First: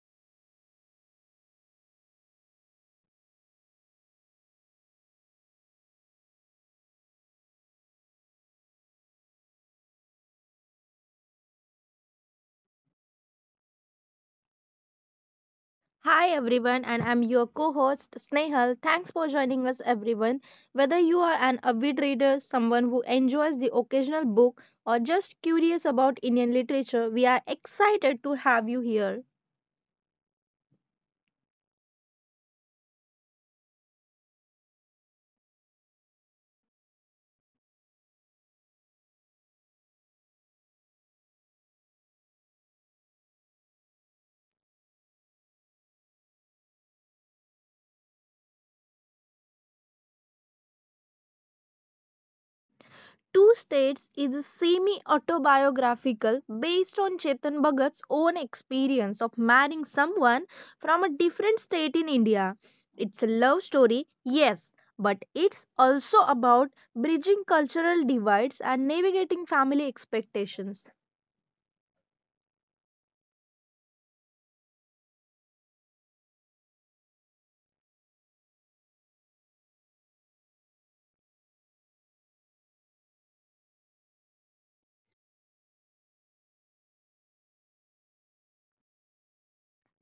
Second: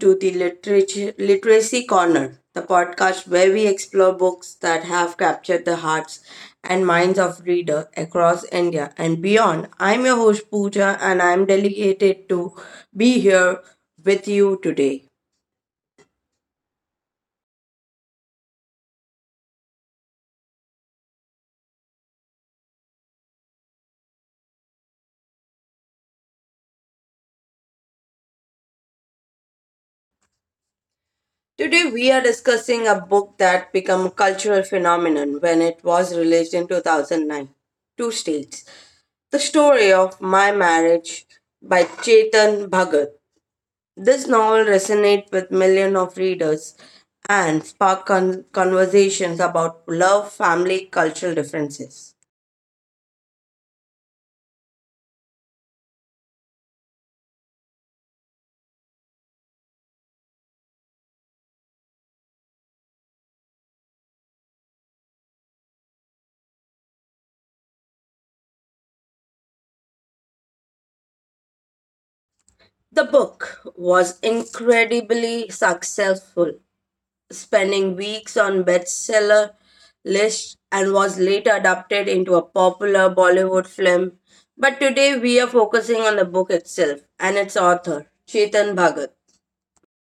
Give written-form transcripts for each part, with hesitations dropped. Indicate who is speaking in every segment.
Speaker 1: to the Literature Literacy Corner, the podcast where we explore books that have captured the hearts and minds of readers across India and beyond. I'm your host Pooja, and I'm delighted to be here with you today.
Speaker 2: Hi everyone, and I'm your co-host Snehal. Thanks for joining us, everyone. Whether you are an avid reader, someone who enjoys the occasional book, or just curious about Indian literature, we are excited to have you here.
Speaker 1: Today we are discussing a book that became a cultural phenomenon when it was released in 2009. Two states. The story of my marriage by Chetan Bhagat. This novel resonates with millions of readers and sparked conversations about love, family, cultural differences.
Speaker 2: Two States is semi autobiographical based on Chetan Bhagat's own experience of marrying someone from a different state in India. It's a love story, yes, but it's also about bridging cultural divides and navigating family expectations.
Speaker 1: The book was incredibly successful, spending weeks on bestseller lists, and was later adapted into a popular Bollywood film. But today we are focusing on the book itself and its author, Chetan Bhagat.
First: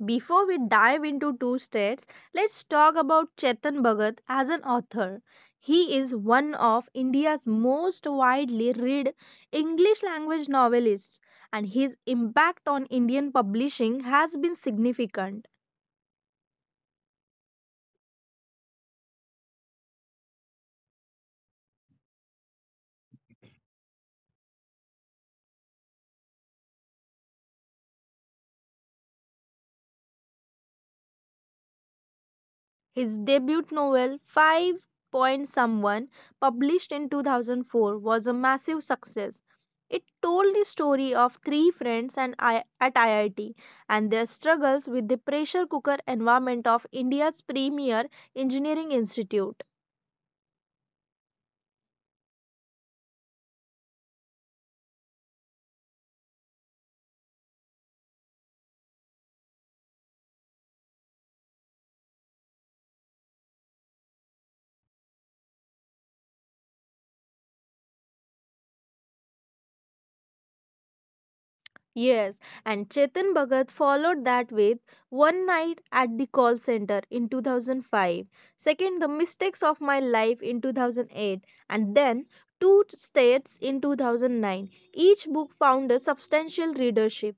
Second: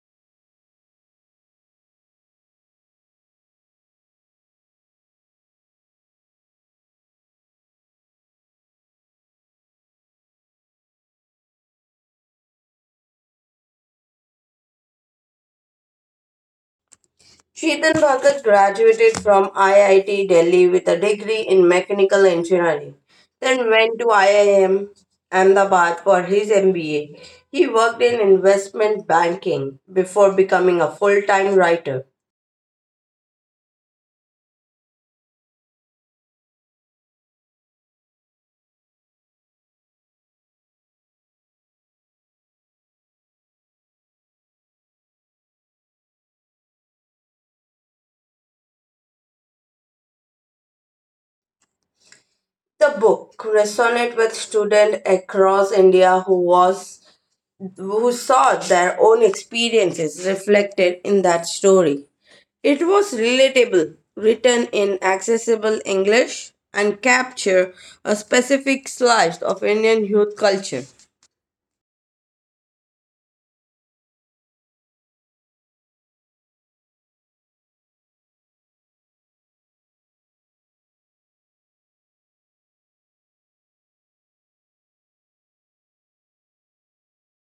Speaker 2: Before we dive into two states, let's talk about Chetan Bhagat as an author. He is one of India's most widely read English language novelists, and his impact on Indian publishing has been significant.
Speaker 1: Chetan Bhagat graduated from IIT Delhi with a degree in mechanical engineering, then went to IIM Ahmedabad for his MBA. He worked in investment banking before becoming a full time writer.
Speaker 2: His debut novel, Five Point Someone, published in 2004, was a massive success. It told the story of three friends and I- at IIT and their struggles with the pressure cooker environment of India's premier engineering institute.
Speaker 1: The book resonated with students across India who was who saw their own experiences reflected in that story. It was relatable, written in accessible English, and capture a specific slice of Indian youth culture.
Speaker 2: Yes, and Chetan Bhagat followed that with One Night at the Call Center in 2005, second The Mistakes of My Life in 2008, and then Two States in 2009. Each book found a substantial readership.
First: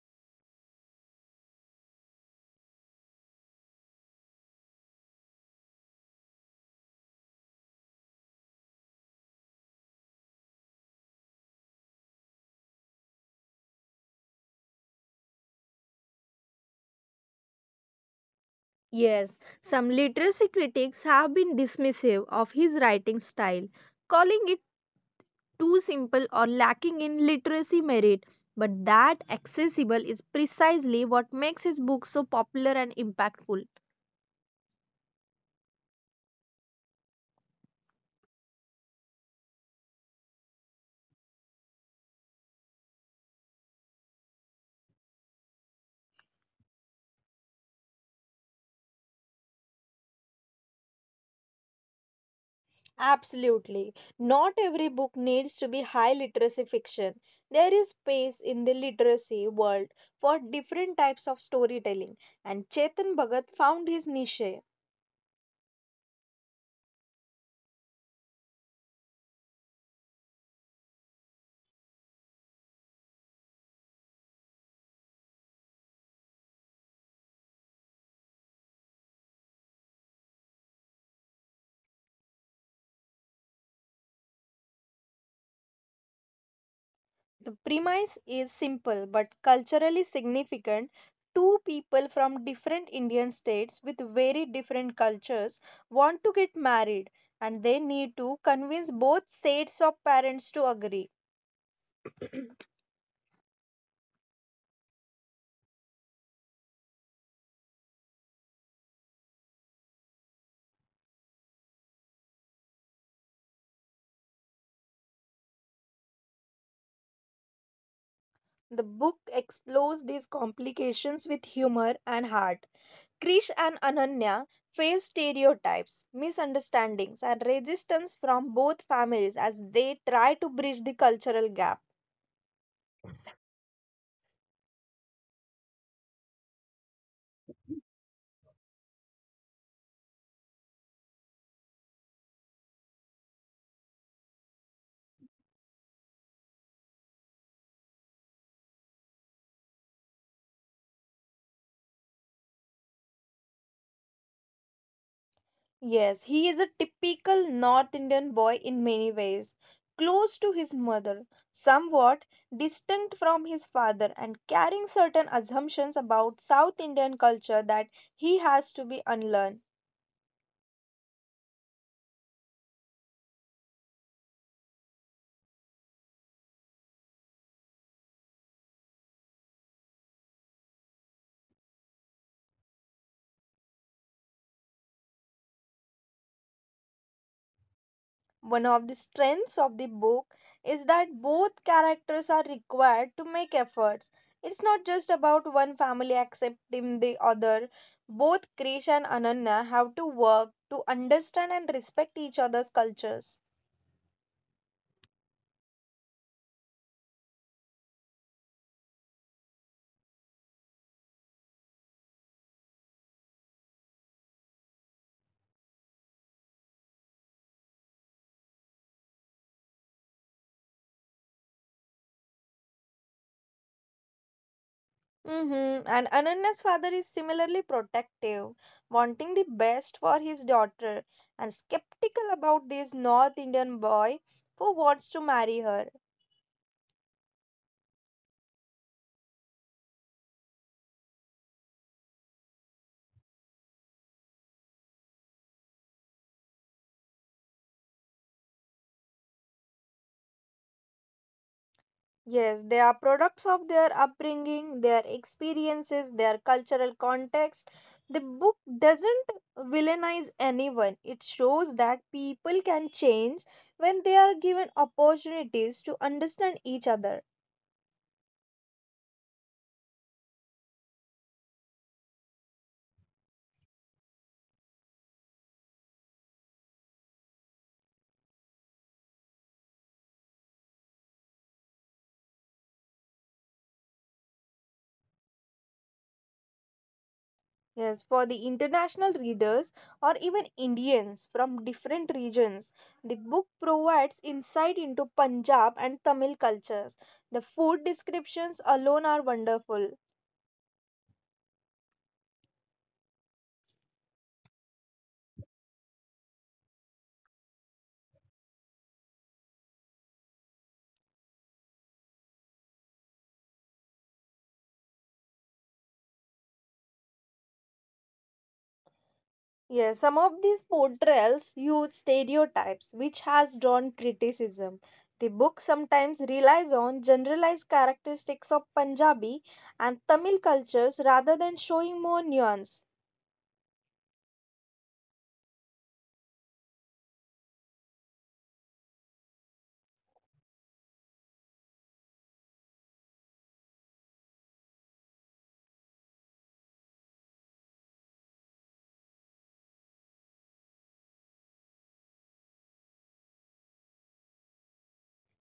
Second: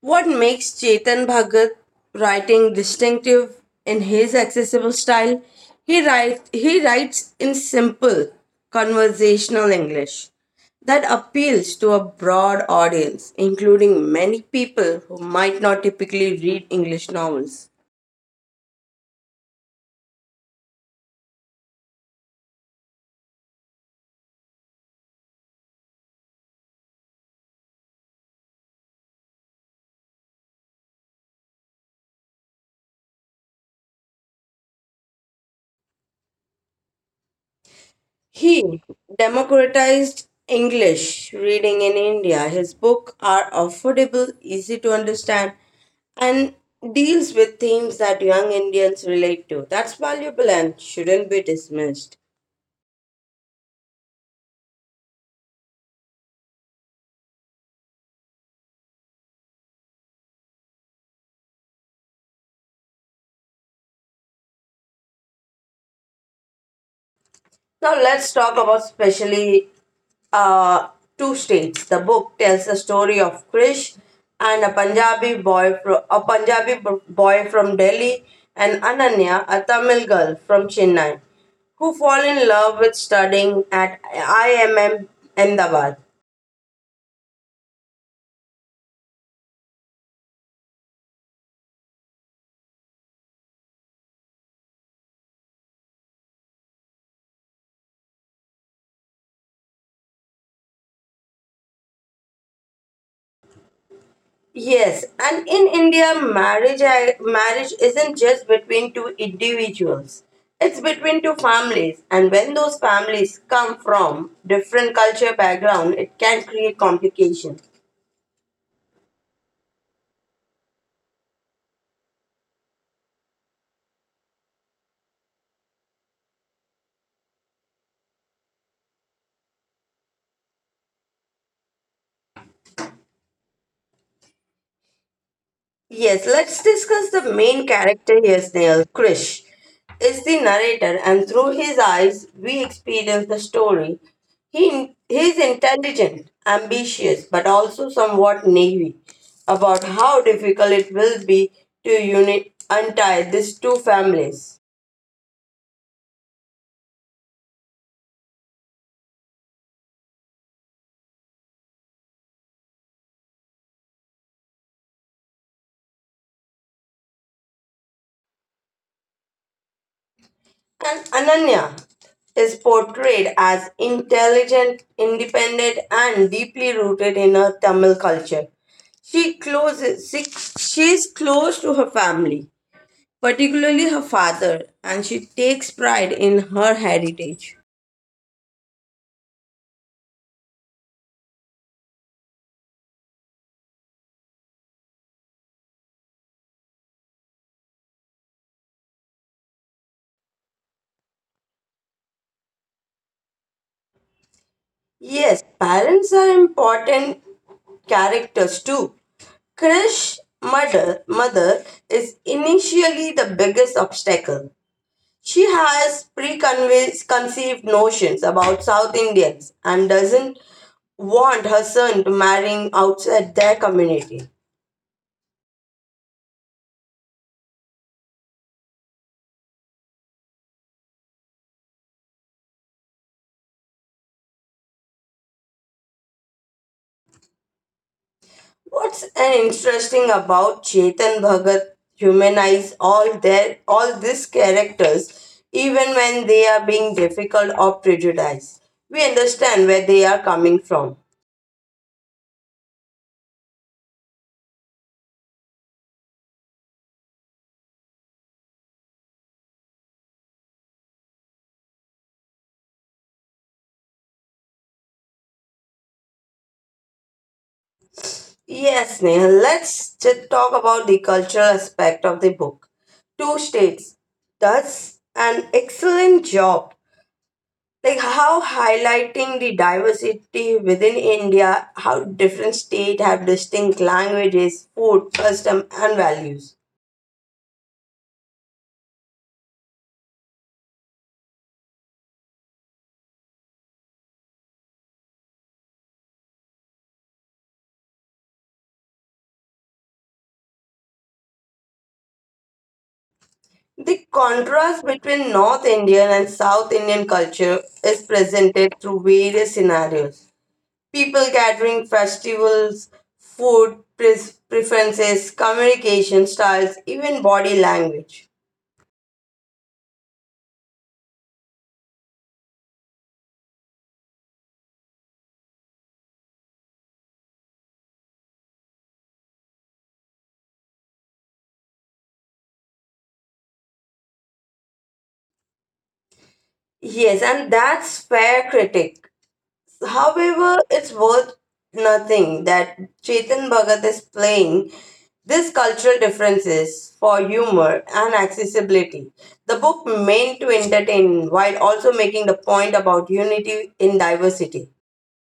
Speaker 1: What makes Chetan Bhagat writing distinctive in his accessible style? He writes in simple conversational English that appeals to a broad audience, including many people who might not typically read English novels.
Speaker 2: Yes, some literacy critics have been dismissive of his writing style, calling it too simple or lacking in literacy merit. But that accessible is precisely what makes his book so popular and impactful.
Speaker 1: He democratized English reading in India. His books are affordable, easy to understand, and deals with themes that young Indians relate to. That's valuable and shouldn't be dismissed.
Speaker 2: Absolutely. Not every book needs to be high literacy fiction. There is space in the literacy world for different types of storytelling, and Chetan Bhagat found his niche.
Speaker 1: Now let's talk about specially uh, two states. The book tells the story of Krish and a Punjabi boy, a Punjabi boy from Delhi, and Ananya, a Tamil girl from Chennai, who fall in love with studying at IIM Ahmedabad.
Speaker 2: The premise is simple but culturally significant. Two people from different Indian states with very different cultures want to get married and they need to convince both sets of parents to agree. The
Speaker 1: Yes, and in India, marriage isn't just between two individuals. It's between two families, and when those families come from different culture background, it can create complications.
Speaker 2: book explores these complications with humor and heart. Krish and Ananya face stereotypes, misunderstandings, and resistance from both families as they try to bridge the cultural gap.
Speaker 1: Yes, let's discuss the main character here, Snail. Krish is the narrator, and through his eyes, we experience the story. He is intelligent, ambitious, but also somewhat naive about how difficult it will be to untie these two families.
Speaker 2: Yes, he is a typical North Indian boy in many ways. Close to his mother, somewhat distinct from his father, and carrying certain assumptions about South Indian culture that he has to be unlearned.
Speaker 1: And Ananya is portrayed as intelligent, independent, and deeply rooted in her Tamil culture. She closes, she, she is close to her family, particularly her father, and she takes pride in her heritage.
Speaker 2: One of the strengths of the book is that both characters are required to make efforts. It's not just about one family accepting the other. Both Krish and Ananya have to work to understand and respect each other's cultures.
Speaker 1: Yes, parents are important characters too. Krish's mother is initially the biggest obstacle. She has preconceived notions about South Indians and doesn't want her son to marrying outside their community.
Speaker 2: Mm-hmm. And Ananya's father is similarly protective, wanting the best for his daughter, and skeptical about this North Indian boy who wants to marry her.
Speaker 1: What's an interesting about Chetan Bhagat humanize all these characters even when they are being difficult or prejudiced. We understand where they are coming from.
Speaker 2: Yes, they are products of their upbringing, their experiences, their cultural context. The book doesn't villainize anyone, it shows that people can change when they are given opportunities to understand each other.
Speaker 1: Yes, Neha, let's just talk about the cultural aspect of the book. Two States does an excellent job, like how highlighting the diversity within India, how different states have distinct languages, food, custom, and values.
Speaker 2: Yes, for the international readers or even Indians from different regions, the book provides insight into Punjab and Tamil cultures. The food descriptions alone are wonderful.
Speaker 1: The contrast between North Indian and South Indian culture is presented through various scenarios: people gathering, festivals, food pre- preferences, communication styles, even body language.
Speaker 2: Yes, some of these portrayals use stereotypes, which has drawn criticism. The book sometimes relies on generalized characteristics of Punjabi and Tamil cultures rather than showing more nuance.
Speaker 1: Yes, and that's fair critic. However, it's worth nothing that Chetan Bhagat is playing these cultural differences for humor and accessibility. The book meant to entertain while also making the point about unity in diversity.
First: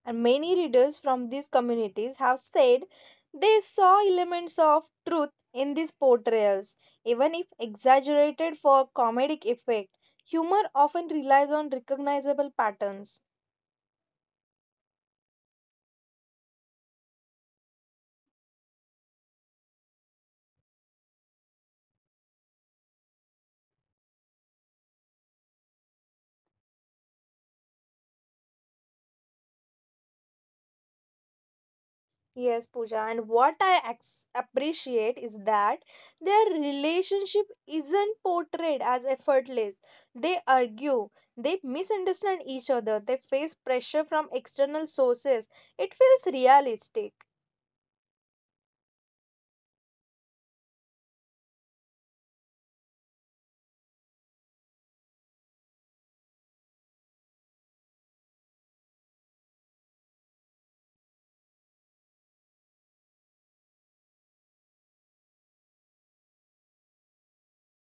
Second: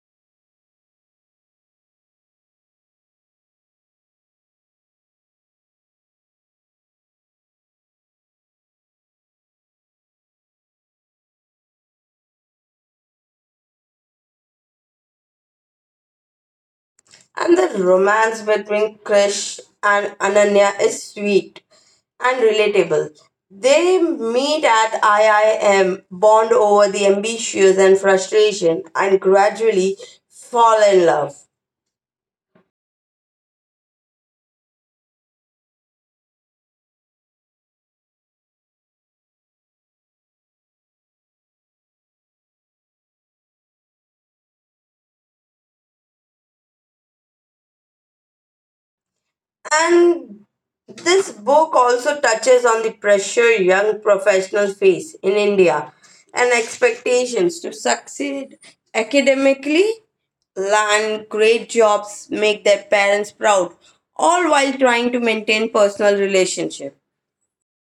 Speaker 2: And many readers from these communities have said they saw elements of truth in these portrayals, even if exaggerated for comedic effect. Humor often relies on recognizable patterns.
Speaker 1: And the romance between Krish and Ananya is sweet and relatable. They meet at IIM, bond over the ambitions and frustration, and gradually fall in love.
Speaker 2: Yes, Pooja, and what I appreciate is that their relationship isn't portrayed as effortless. They argue, they misunderstand each other, they face pressure from external sources. It feels realistic.
Speaker 1: And this book also touches on the pressure young professionals face in India and expectations to succeed academically, land great jobs, make their parents proud, all while trying to maintain personal relationships.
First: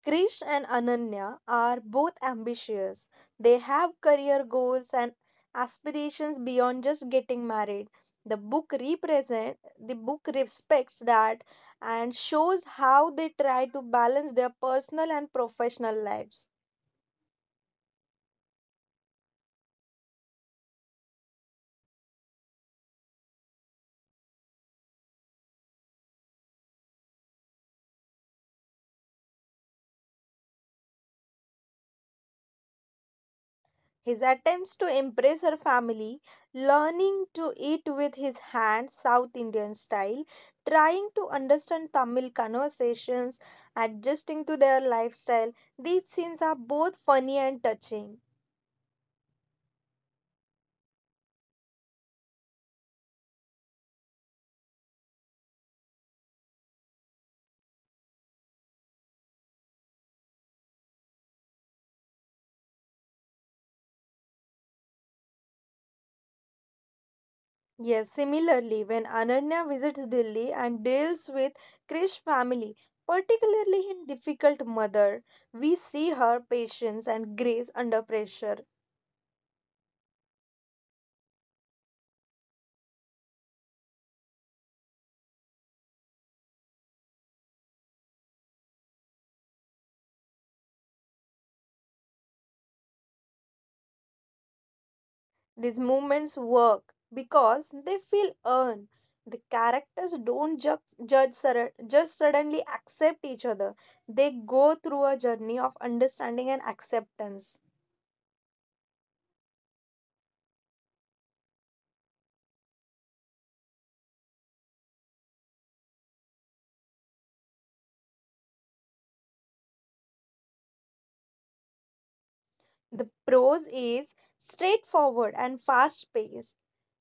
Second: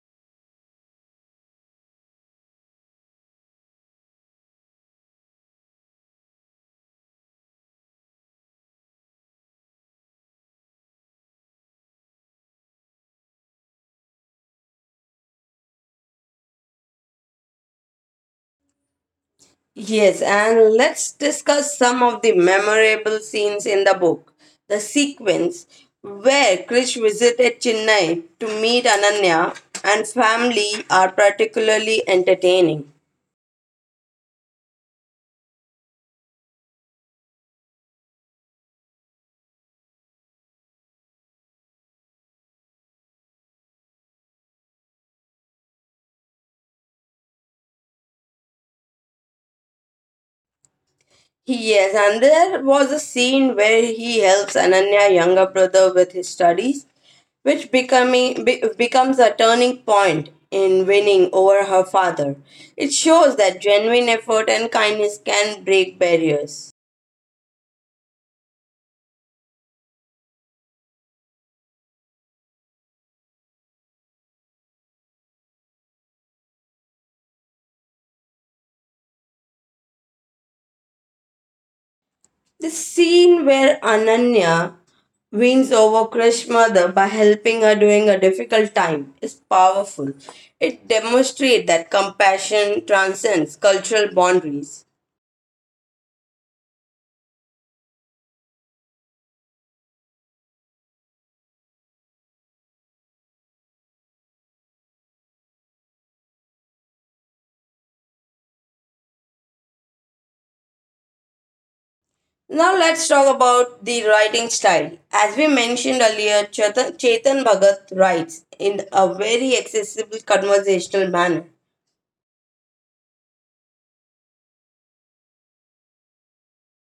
Speaker 2: Krish and Ananya are both ambitious. They have career goals and aspirations beyond just getting married. The book represent the book respects that and shows how they try to balance their personal and professional lives.
Speaker 1: Yes, and let's discuss some of the memorable scenes in the book. The sequence where Krish visited Chennai to meet Ananya and family are particularly entertaining.
Speaker 2: His attempts to impress her family, learning to eat with his hands South Indian style, trying to understand Tamil conversations, adjusting to their lifestyle, these scenes are both funny and touching.
Speaker 1: Yes, and there was a scene where he helps Ananya younger brother with his studies, which becomes a turning point in winning over her father. It shows that genuine effort and kindness can break barriers.
Speaker 2: Yes, similarly, when Ananya visits Delhi and deals with Krish family, particularly his difficult mother, we see her patience and grace under pressure.
Speaker 1: The scene where Ananya wins over Krish's mother by helping her during a difficult time is powerful. It demonstrates that compassion transcends cultural boundaries.
Speaker 2: These movements work because they feel earned. The characters don't just suddenly accept each other. They go through a journey of understanding and acceptance.
Speaker 1: Now let's talk about the writing style. As we mentioned earlier, Chetan Bhagat writes in a very accessible conversational manner.
Speaker 2: The prose is straightforward and fast paced.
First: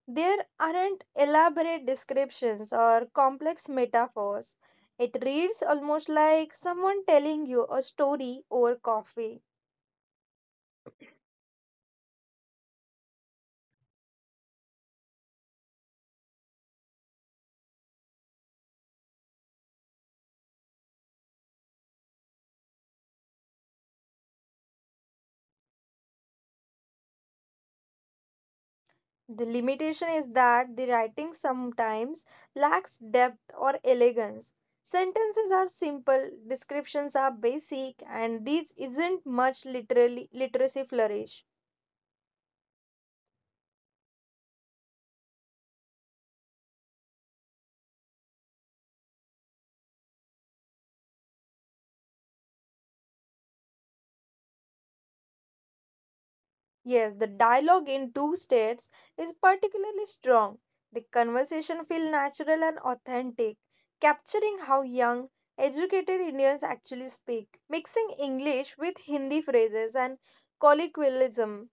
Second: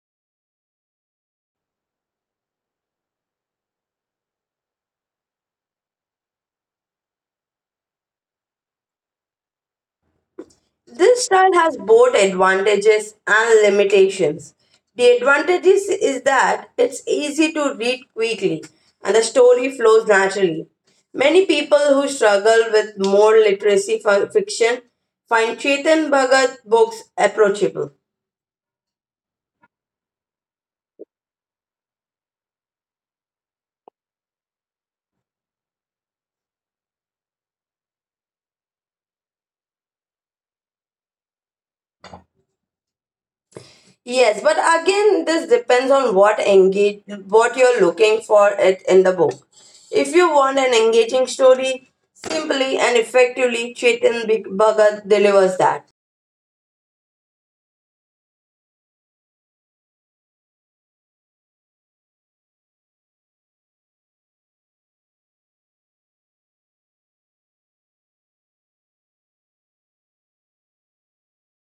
Speaker 2: There aren't elaborate descriptions or complex metaphors. It reads almost like someone telling you a story over coffee.
Speaker 1: This style has both advantages and limitations. The advantages is that it's easy to read quickly and the story flows naturally. Many people who struggle with more literacy fiction find Chetan Bhagat books approachable.
Speaker 2: The limitation is that the writing sometimes lacks depth or elegance. Sentences are simple, descriptions are basic, and these isn't much literally literacy flourish.
Speaker 1: Yes, but again, this depends on what engage, what you're looking for it in the book. If you want an engaging story, simply and effectively, Chetan Bhagat delivers that.
Speaker 2: Yes, the dialogue in two states is particularly strong. The conversation feels natural and authentic, capturing how young, educated Indians actually speak, mixing English with Hindi phrases and colloquialism.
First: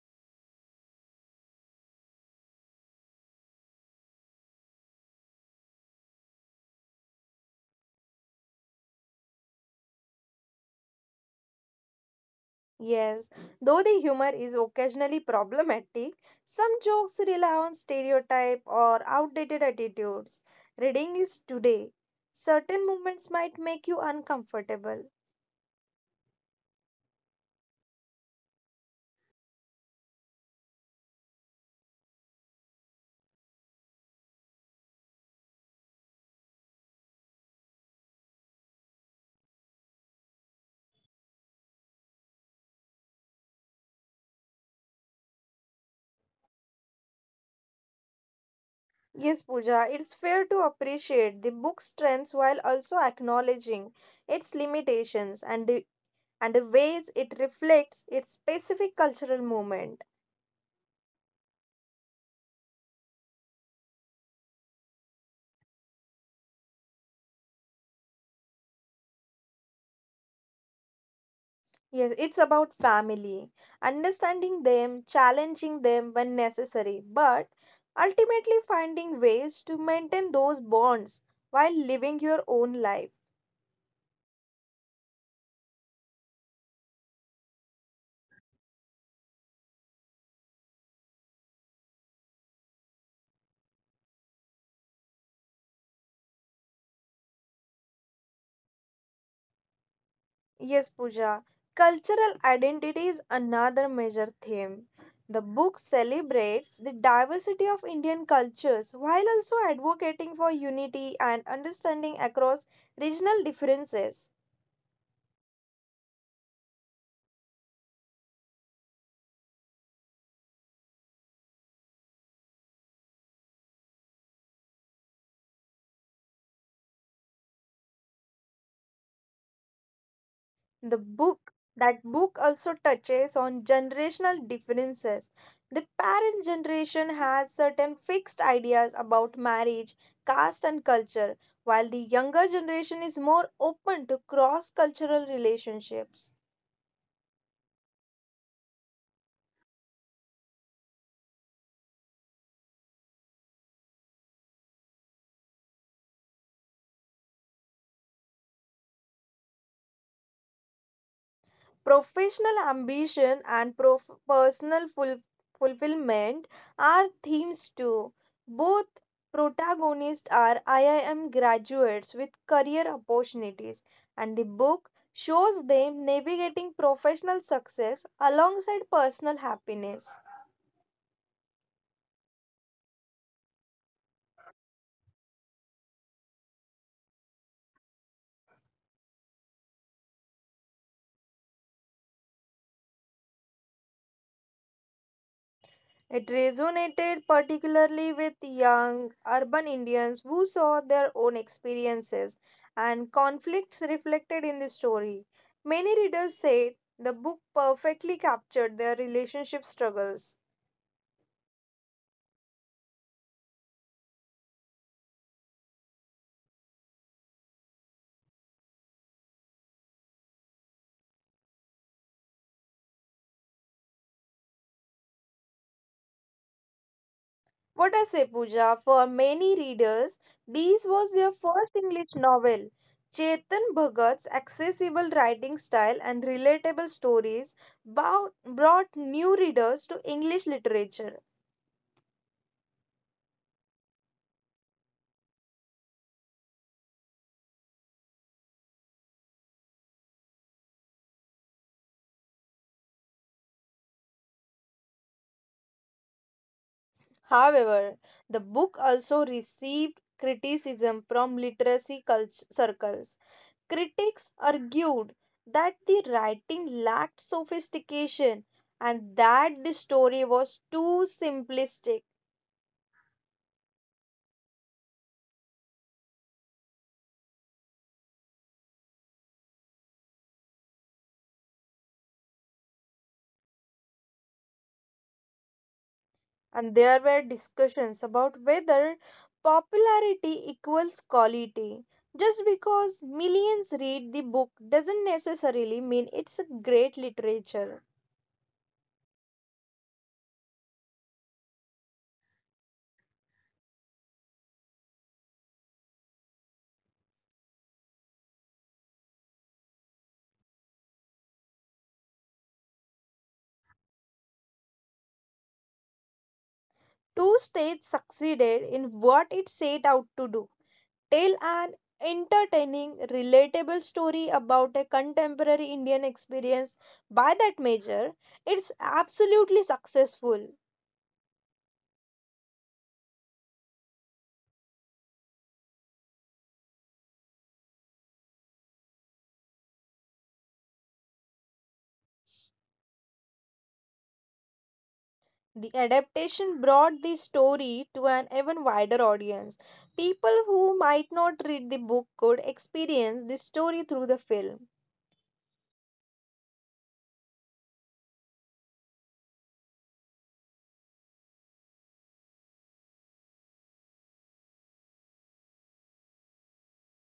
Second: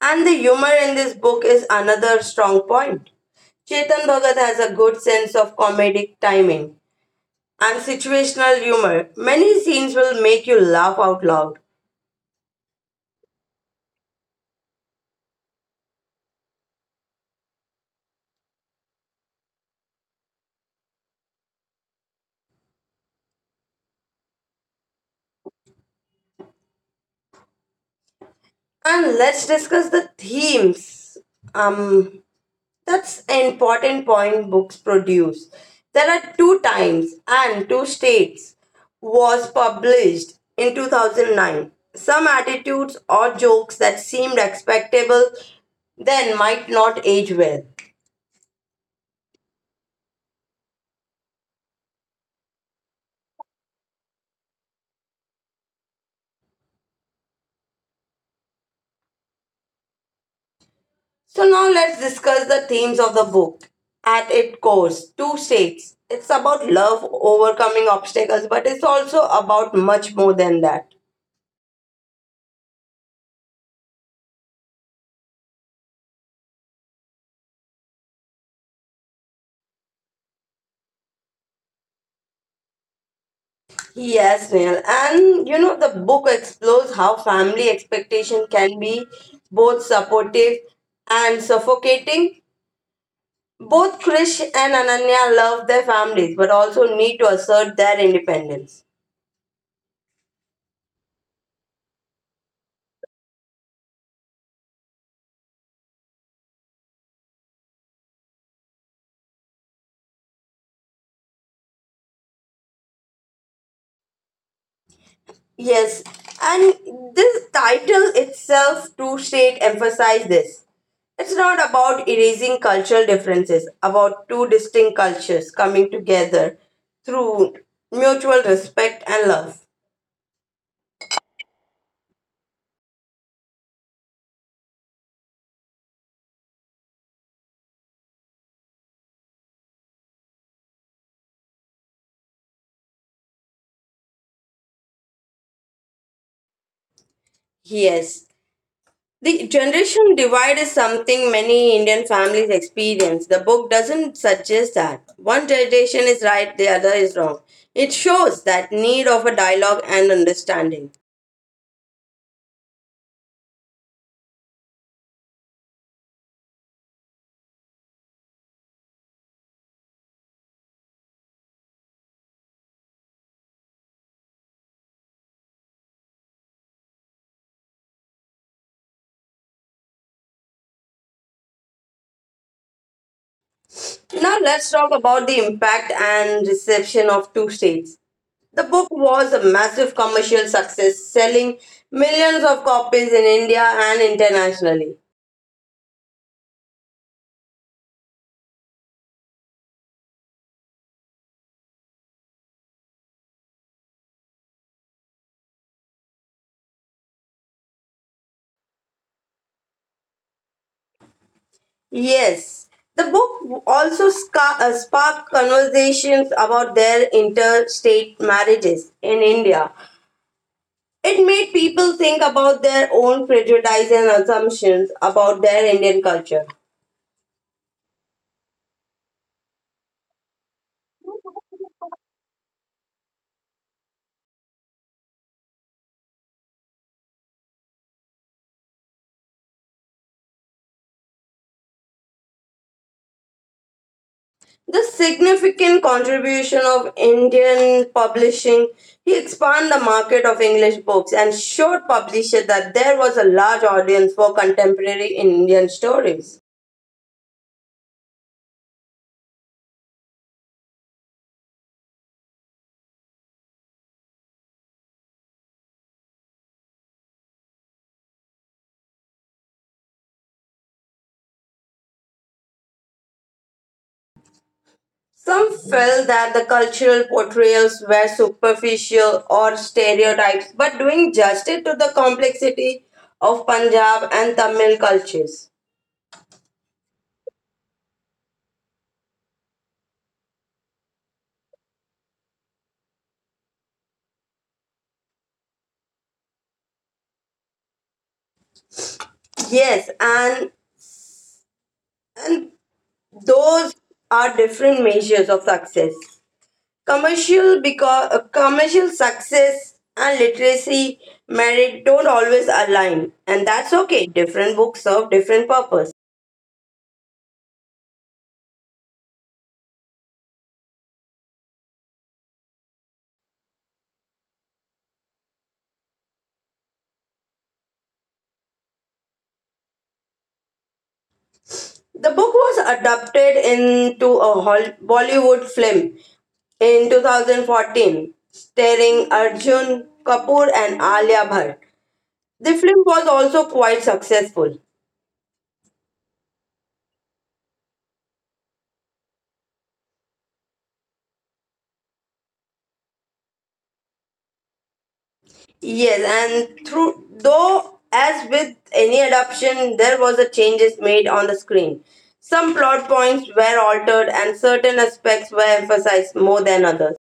Speaker 1: And the humor in this book is another strong point. Chetan Bhagat has a good sense of comedic timing and situational humor. Many scenes will make you laugh out loud.
Speaker 2: Yes, though the humor is occasionally problematic, some jokes rely on stereotype or outdated attitudes. Reading is today. Certain movements might make you uncomfortable.
Speaker 1: And let's discuss the themes. Um, that's an important point books produce. There are two times and two states was published in 2009. Some attitudes or jokes that seemed acceptable then might not age well.
Speaker 2: Yes, Pooja, it's fair to appreciate the book's strengths while also acknowledging its limitations and the ways it reflects its specific cultural moment.
Speaker 1: So now let's discuss the themes of the book. At its core, two states. It's about love, overcoming obstacles, but it's also about much more than that.
Speaker 2: Yes, it's about family, understanding them, challenging them when necessary, but ultimately finding ways to maintain those bonds while living your own life.
Speaker 1: Yes, Neil. And you know, the book explores how family expectation can be both supportive and suffocating. Both Krish and Ananya love their families, but also need to assert their independence.
Speaker 2: Yes, Pooja, cultural identity is another major theme. The book celebrates the diversity of Indian cultures while also advocating for unity and understanding across regional differences.
Speaker 1: Yes, and this title itself, True State, emphasizes this. It's not about erasing cultural differences, about two distinct cultures coming together through mutual respect and love.
Speaker 2: The book that book also touches on generational differences. The parent generation has certain fixed ideas about marriage, caste and culture, while the younger generation is more open to cross cultural relationships.
Speaker 1: Yes. The generation divide is something many Indian families experience. The book doesn't suggest that. One generation is right, the other is wrong. It shows that need of a dialogue and understanding.
Speaker 2: Professional ambition and prof- personal ful- fulfillment are themes too. Both protagonists are IIM graduates with career opportunities, and the book shows them navigating professional success alongside personal happiness.
Speaker 1: Now let's talk about the impact and reception of two states. The book was a massive commercial success, selling millions of copies in India and internationally.
Speaker 2: It resonated particularly with young urban Indians who saw their own experiences and conflicts reflected in the story. Many readers said the book perfectly captured their relationship struggles.
Speaker 1: Yes, the book also sparked conversations about their interstate marriages in India. It made people think about their own prejudice and assumptions about their Indian culture.
Speaker 2: What I say, Pooja, for many readers, this was their first English novel. Chetan Bhagat's accessible writing style and relatable stories brought new readers to English literature.
Speaker 1: The significant contribution of Indian publishing, he expanded the market of English books and showed publishers that there was a large audience for contemporary Indian stories.
Speaker 2: However, the book also received criticism from literacy circles. Critics argued that the writing lacked sophistication and that the story was too simplistic,
Speaker 1: Some felt that the cultural portrayals were superficial or stereotypes, but doing justice to the complexity of Punjab and Tamil cultures.
Speaker 2: and there were discussions about whether popularity equals quality. Just because millions read the book doesn't necessarily mean it's a great literature.
Speaker 1: Yes, and those are different measures of success. Commercial because commercial success and literacy merit don't always align, and that's okay. Different books serve different purpose.
Speaker 2: Two states succeeded in what it set out to do: tell an entertaining, relatable story about a contemporary Indian experience. By that measure, it's absolutely successful.
Speaker 1: The book was adapted into a Bollywood film in 2014, starring Arjun Kapoor and Alia Bhatt. The film was also quite successful.
Speaker 2: The adaptation brought the story to an even wider audience. People who might not read the book could experience the story through the film.
Speaker 1: Yes, and through though as with any adoption, there was a changes made on the screen. Some plot points were altered and certain aspects were emphasized more than others.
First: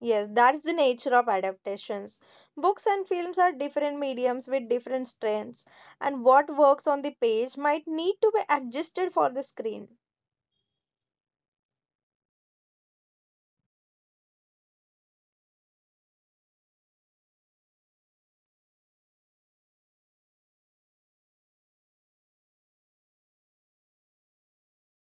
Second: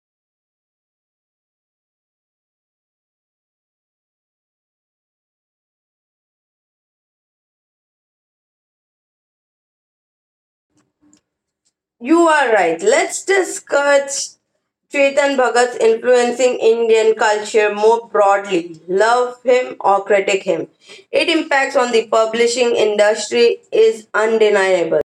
Speaker 2: Yes, that's the nature of adaptations. Books and films are different mediums with different strengths, and what works on the page might need to be adjusted for the screen.
Speaker 1: You are right. Let's discuss Chetan Bhagat's influencing Indian culture more broadly. Love him or critic him. Its impacts on the publishing industry is undeniable.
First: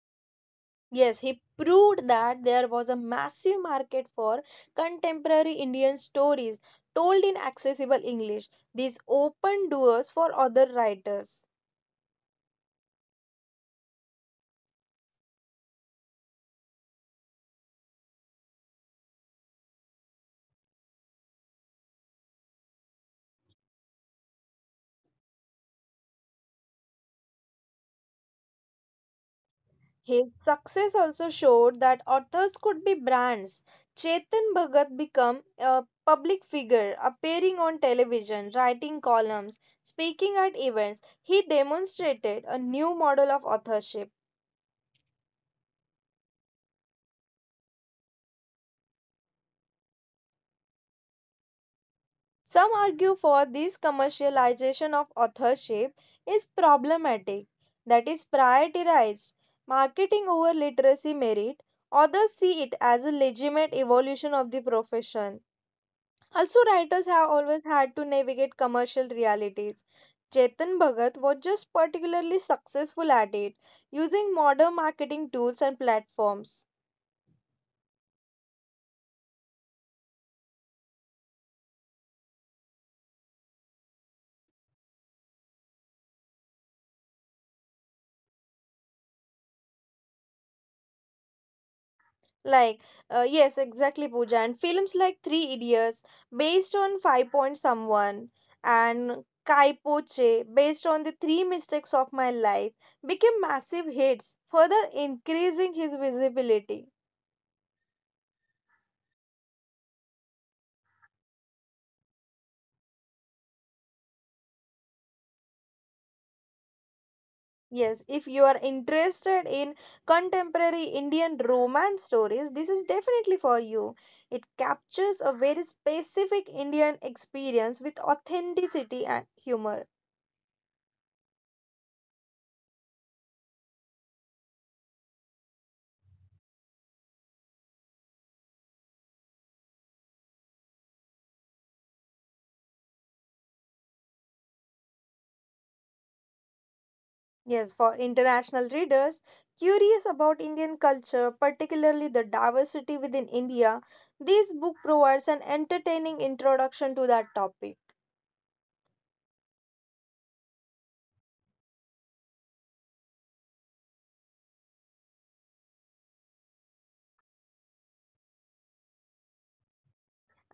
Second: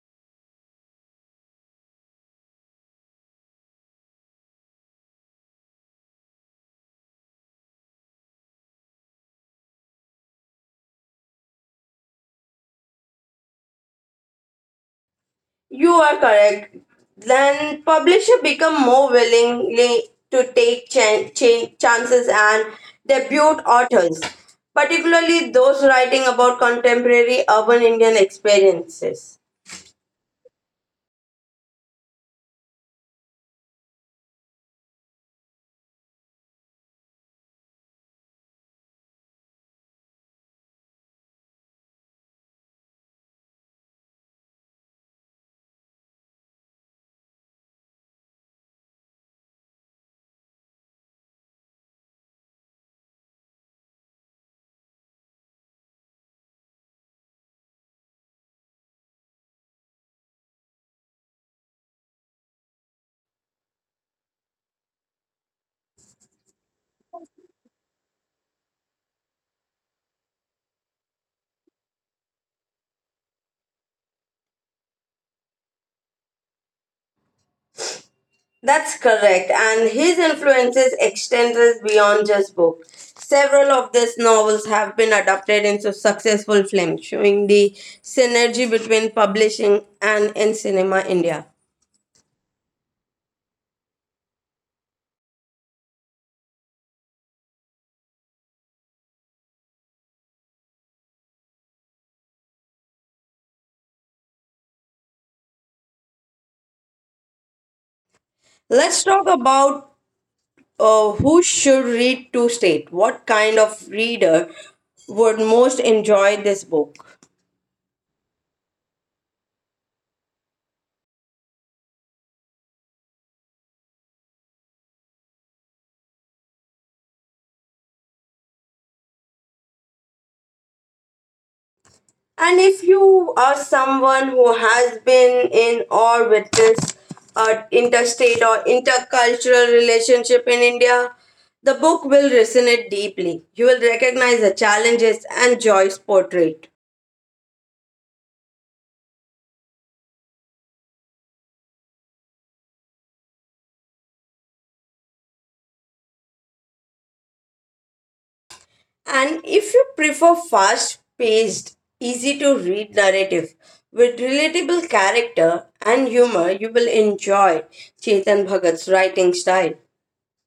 Speaker 2: Yes, he proved that there was a massive market for contemporary Indian stories told in accessible English. These opened doors for other writers.
Speaker 1: You are correct. Then publisher become more willingly to take chances and debut authors, particularly those writing about contemporary urban Indian experiences.
Speaker 2: His success also showed that authors could be brands. Chetan Bhagat became a public figure, appearing on television, writing columns, speaking at events. He demonstrated a new model of authorship. Some argue for this commercialization of authorship is problematic, that is, prioritized marketing over literacy merit. Others see it as a legitimate evolution of the profession. Also, writers have always had to navigate commercial realities. Chetan Bhagat was just particularly successful at it, using modern marketing tools and platforms.
Speaker 1: That's correct, and his influences extends beyond just books. Several of these novels have been adapted into successful films, showing the synergy between publishing and in cinema India.
Speaker 2: Like, yes, exactly, Pooja. And films like Three Idiots, based on Five Point Someone, and Kai Poche, based on the Three Mistakes of My Life, became massive hits, further increasing his visibility.
Speaker 1: Let's talk about who should read to state? What kind of reader would most enjoy this book?
Speaker 2: Yes, if you are interested in contemporary Indian romance stories, this is definitely for you. It captures a very specific Indian experience with authenticity and humor.
Speaker 1: And if you are someone who has been in or witnessed a interstate or intercultural relationship in India, the book will resonate deeply. You will recognize the challenges and joys portrayed.
Speaker 2: Yes, for international readers curious about Indian culture, particularly the diversity within India, this book provides an entertaining introduction to that topic.
Speaker 1: And if you prefer fast paced, easy to read narrative with relatable character and humor, you will enjoy Chetan Bhagat's writing style.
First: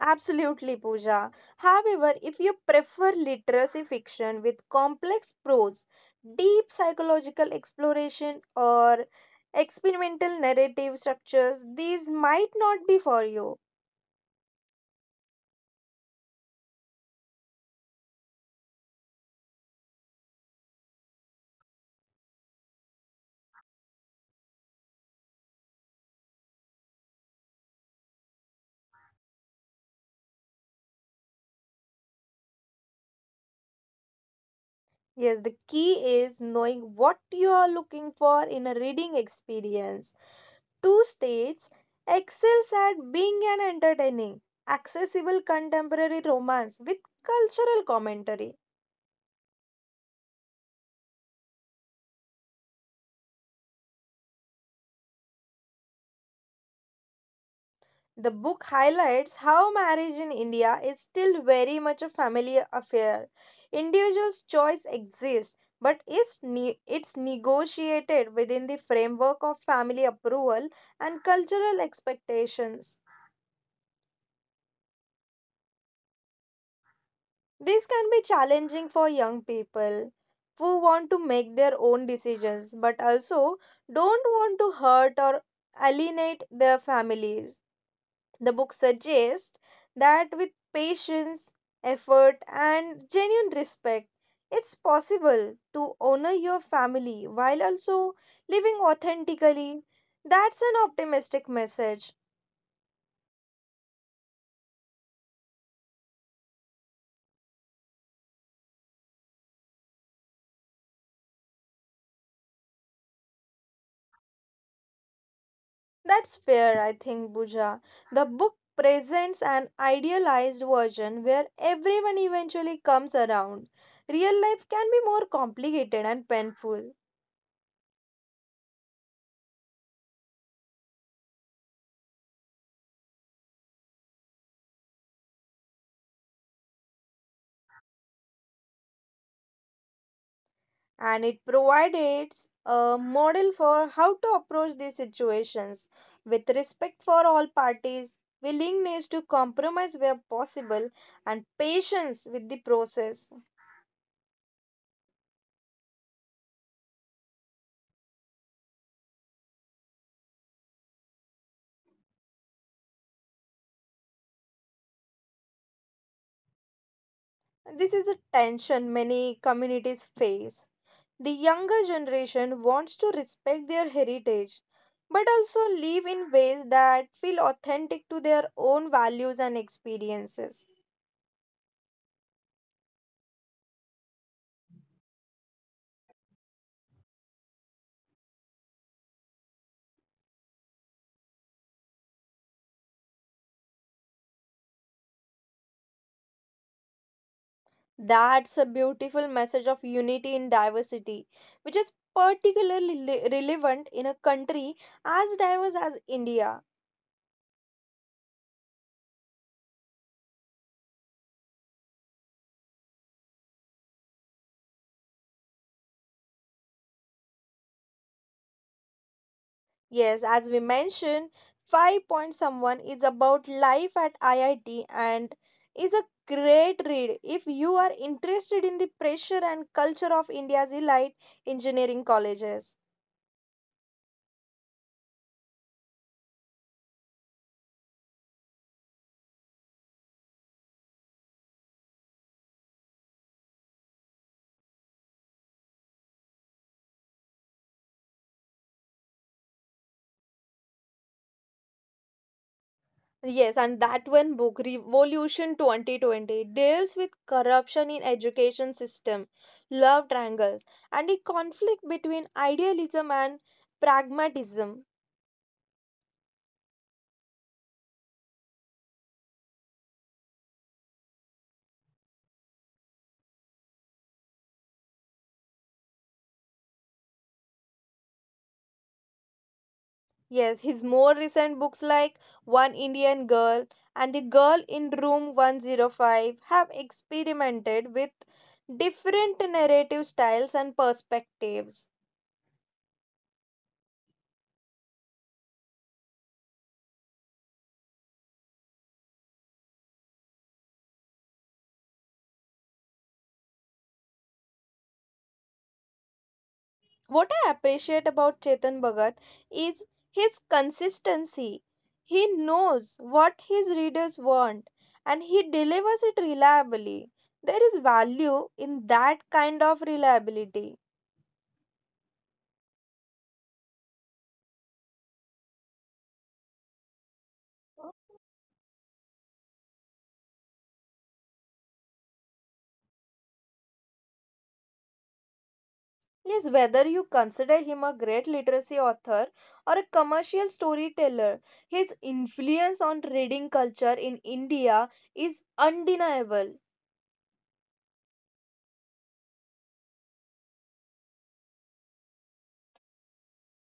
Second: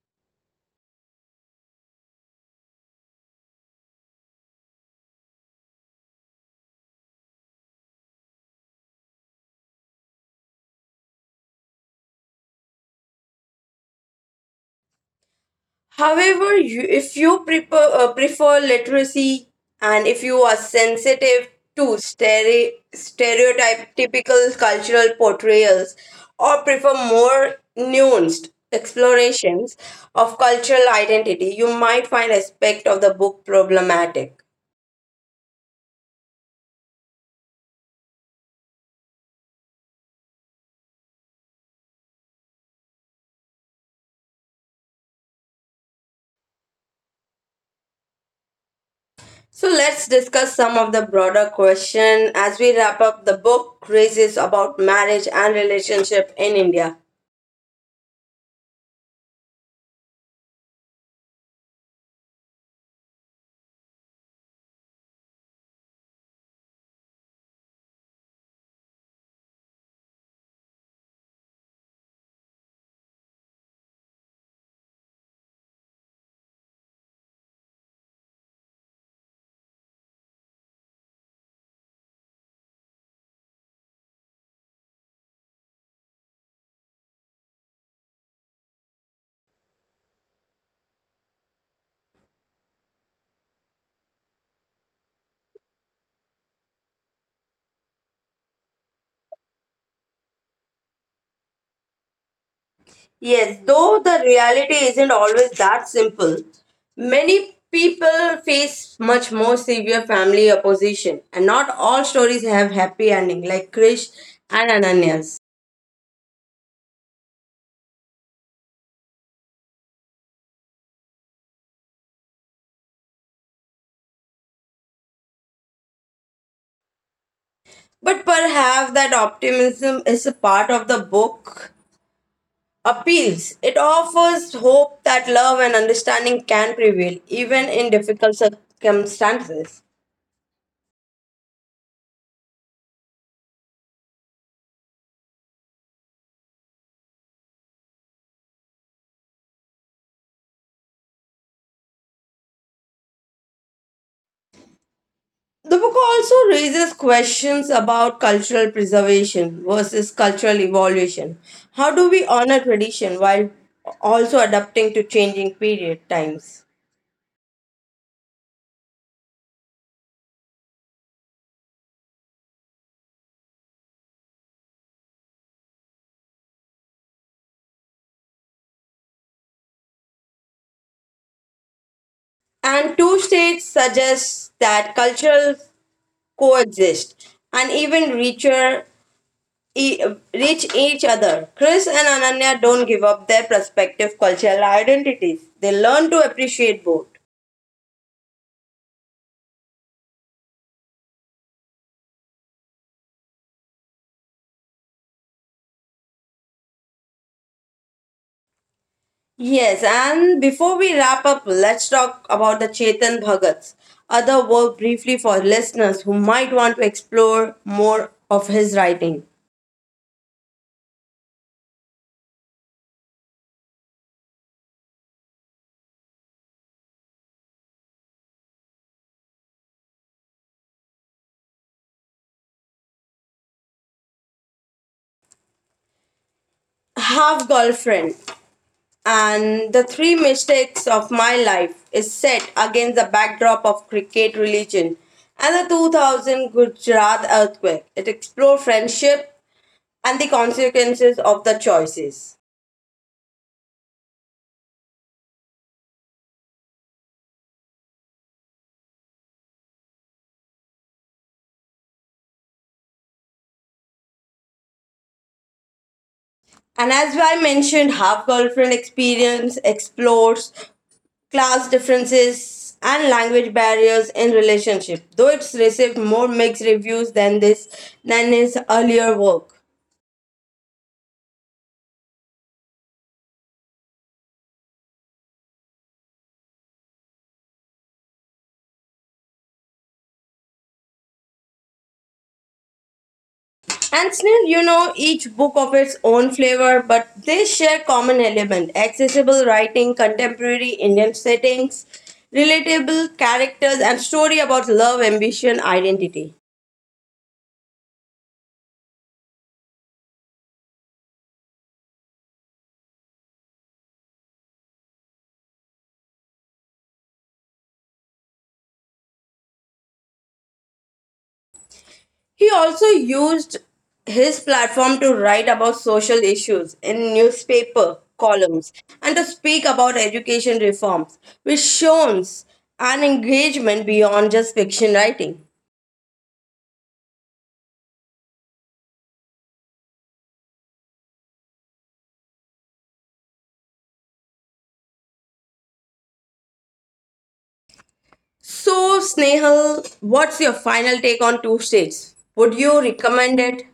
Speaker 2: Absolutely, Pooja. However, if you prefer literacy fiction with complex prose, deep psychological exploration, or experimental narrative structures, these might not be for you.
Speaker 1: However, you, if you prefer literacy, and if you are sensitive to stereotypical cultural portrayals or prefer more nuanced explorations of cultural identity, you might find aspect of the book problematic.
Speaker 2: Yes, the key is knowing what you are looking for in a reading experience. Two states excels at being an entertaining, accessible contemporary romance with cultural commentary.
Speaker 1: So let's discuss some of the broader question as we wrap up the book raises about marriage and relationship in India.
Speaker 2: The book highlights how marriage in India is still very much a family affair. Individuals' choice exists, but it's negotiated within the framework of family approval and cultural expectations. This can be challenging for young people who want to make their own decisions but also don't want to hurt or alienate their families. The book suggests that with patience, effort, and genuine respect, it's possible to honor your family while also living authentically. That's an optimistic message.
Speaker 1: Yes, though the reality isn't always that simple. Many people face much more severe family opposition and not all stories have happy ending like Krish and Ananya's.
Speaker 2: That's fair, I think, Buja. The book presents an idealized version where everyone eventually comes around. Real life can be more complicated and painful,
Speaker 1: But perhaps that optimism is a part of the book appeals. It offers hope that love and understanding can prevail even in difficult circumstances.
Speaker 2: and it provides a model for how to approach these situations with respect for all parties, willingness to compromise where possible, and patience with the process.
Speaker 1: The book also raises questions about cultural preservation versus cultural evolution. How do we honor tradition while also adapting to changing period times?
Speaker 2: This is a tension many communities face. The younger generation wants to respect their heritage but also live in ways that feel authentic to their own values and experiences.
Speaker 1: And two states suggest that cultural coexist and even richer e- reach each other. Chris and Ananya don't give up their respective cultural identities. They learn to appreciate both.
Speaker 2: That's a beautiful message of unity in diversity, which is particularly relevant in a country as diverse as India.
Speaker 1: Yes, and before we wrap up, let's talk about the Chetan Bhagat's other work briefly for listeners who might want to explore more of his writing.
Speaker 2: Yes, as we mentioned, Five Point Someone is about life at IIT and is a great read if you are interested in the pressure and culture of India's elite engineering colleges.
Speaker 1: Half Girlfriend and The Three Mistakes of My Life is set against the backdrop of cricket religion and the 2000 Gujarat earthquake. It explores friendship, and the consequences of the choices.
Speaker 2: Yes, and that one book, Revolution 2020, deals with corruption in education system, love triangles, and the conflict between idealism and pragmatism.
Speaker 1: And as I mentioned, half girlfriend experience explores class differences and language barriers in relationship, though it's received more mixed reviews than this than his earlier work.
Speaker 2: Yes, his more recent books like One Indian Girl and The Girl in Room 105 have experimented with different narrative styles and perspectives.
Speaker 1: And still, you know, each book of its own flavor, but they share common element: accessible writing, contemporary Indian settings, relatable characters, and story about love, ambition, identity.
Speaker 2: What I appreciate about Chetan Bhagat is his consistency. He knows what his readers want and he delivers it reliably. There is value in that kind of reliability.
Speaker 1: He also used his platform to write about social issues in newspaper columns and to speak about education reforms, which shows an engagement beyond just fiction writing.
Speaker 2: Yes, whether you consider him a great literacy author or a commercial storyteller, his influence on reading culture in India is undeniable.
Speaker 1: So, Snehal, what's your final take on Two States? Would you recommend it?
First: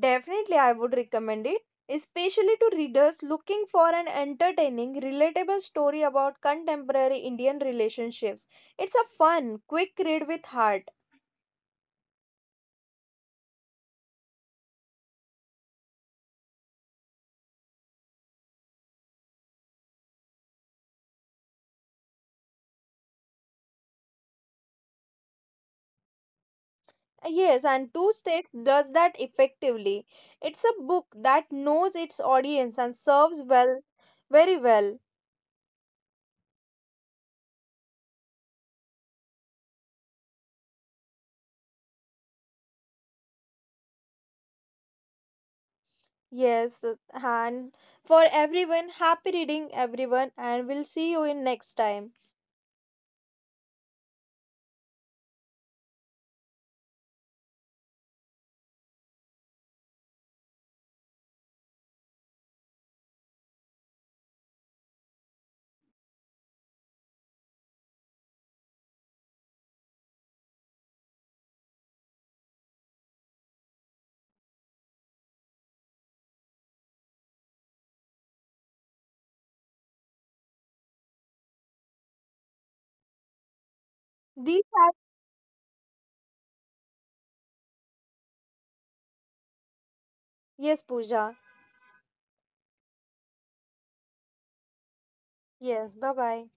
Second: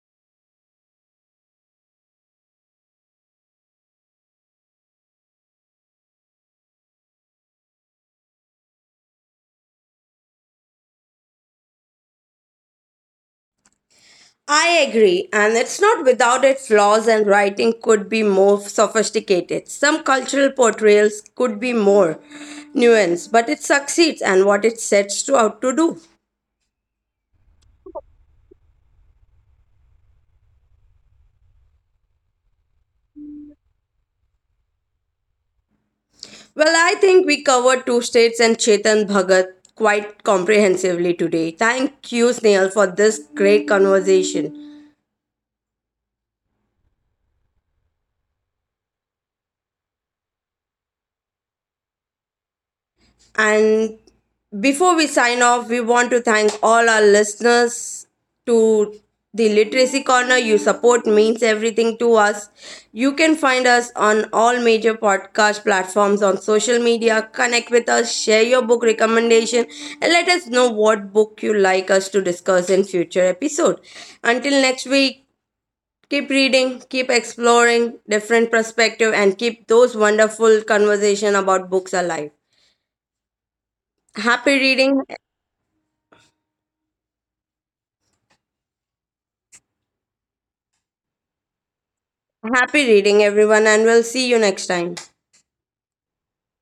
Speaker 2: Definitely, I would recommend it, especially to readers looking for an entertaining, relatable story about contemporary Indian relationships. It's a fun, quick read with heart.
Speaker 1: I agree, and it's not without its flaws, and writing could be more sophisticated. Some cultural portrayals could be more nuanced, but it succeeds and what it sets to out to do.
Speaker 2: Yes, and Two States does that effectively. It's a book that knows its audience and serves well, very well.
Speaker 1: Well, I think we covered two states and Chetan Bhagat quite comprehensively today. Thank you, Snail, for this great conversation.
Speaker 2: Yes, and for everyone, happy reading, everyone, and we'll see you in next time.
Speaker 1: And before we sign off, we want to thank all our listeners to the Literacy Corner. Your support means everything to us. You can find us on all major podcast platforms on social media. Connect with us, share your book recommendation, and let us know what book you like us to discuss in future episode. Until next week, keep reading, keep exploring different perspective, and keep those wonderful conversation about books alive. Happy
Speaker 2: These are
Speaker 1: reading.
Speaker 2: Yes, Pooja.
Speaker 1: Happy reading, everyone, and we'll see you next time.
Speaker 2: Yes, bye bye.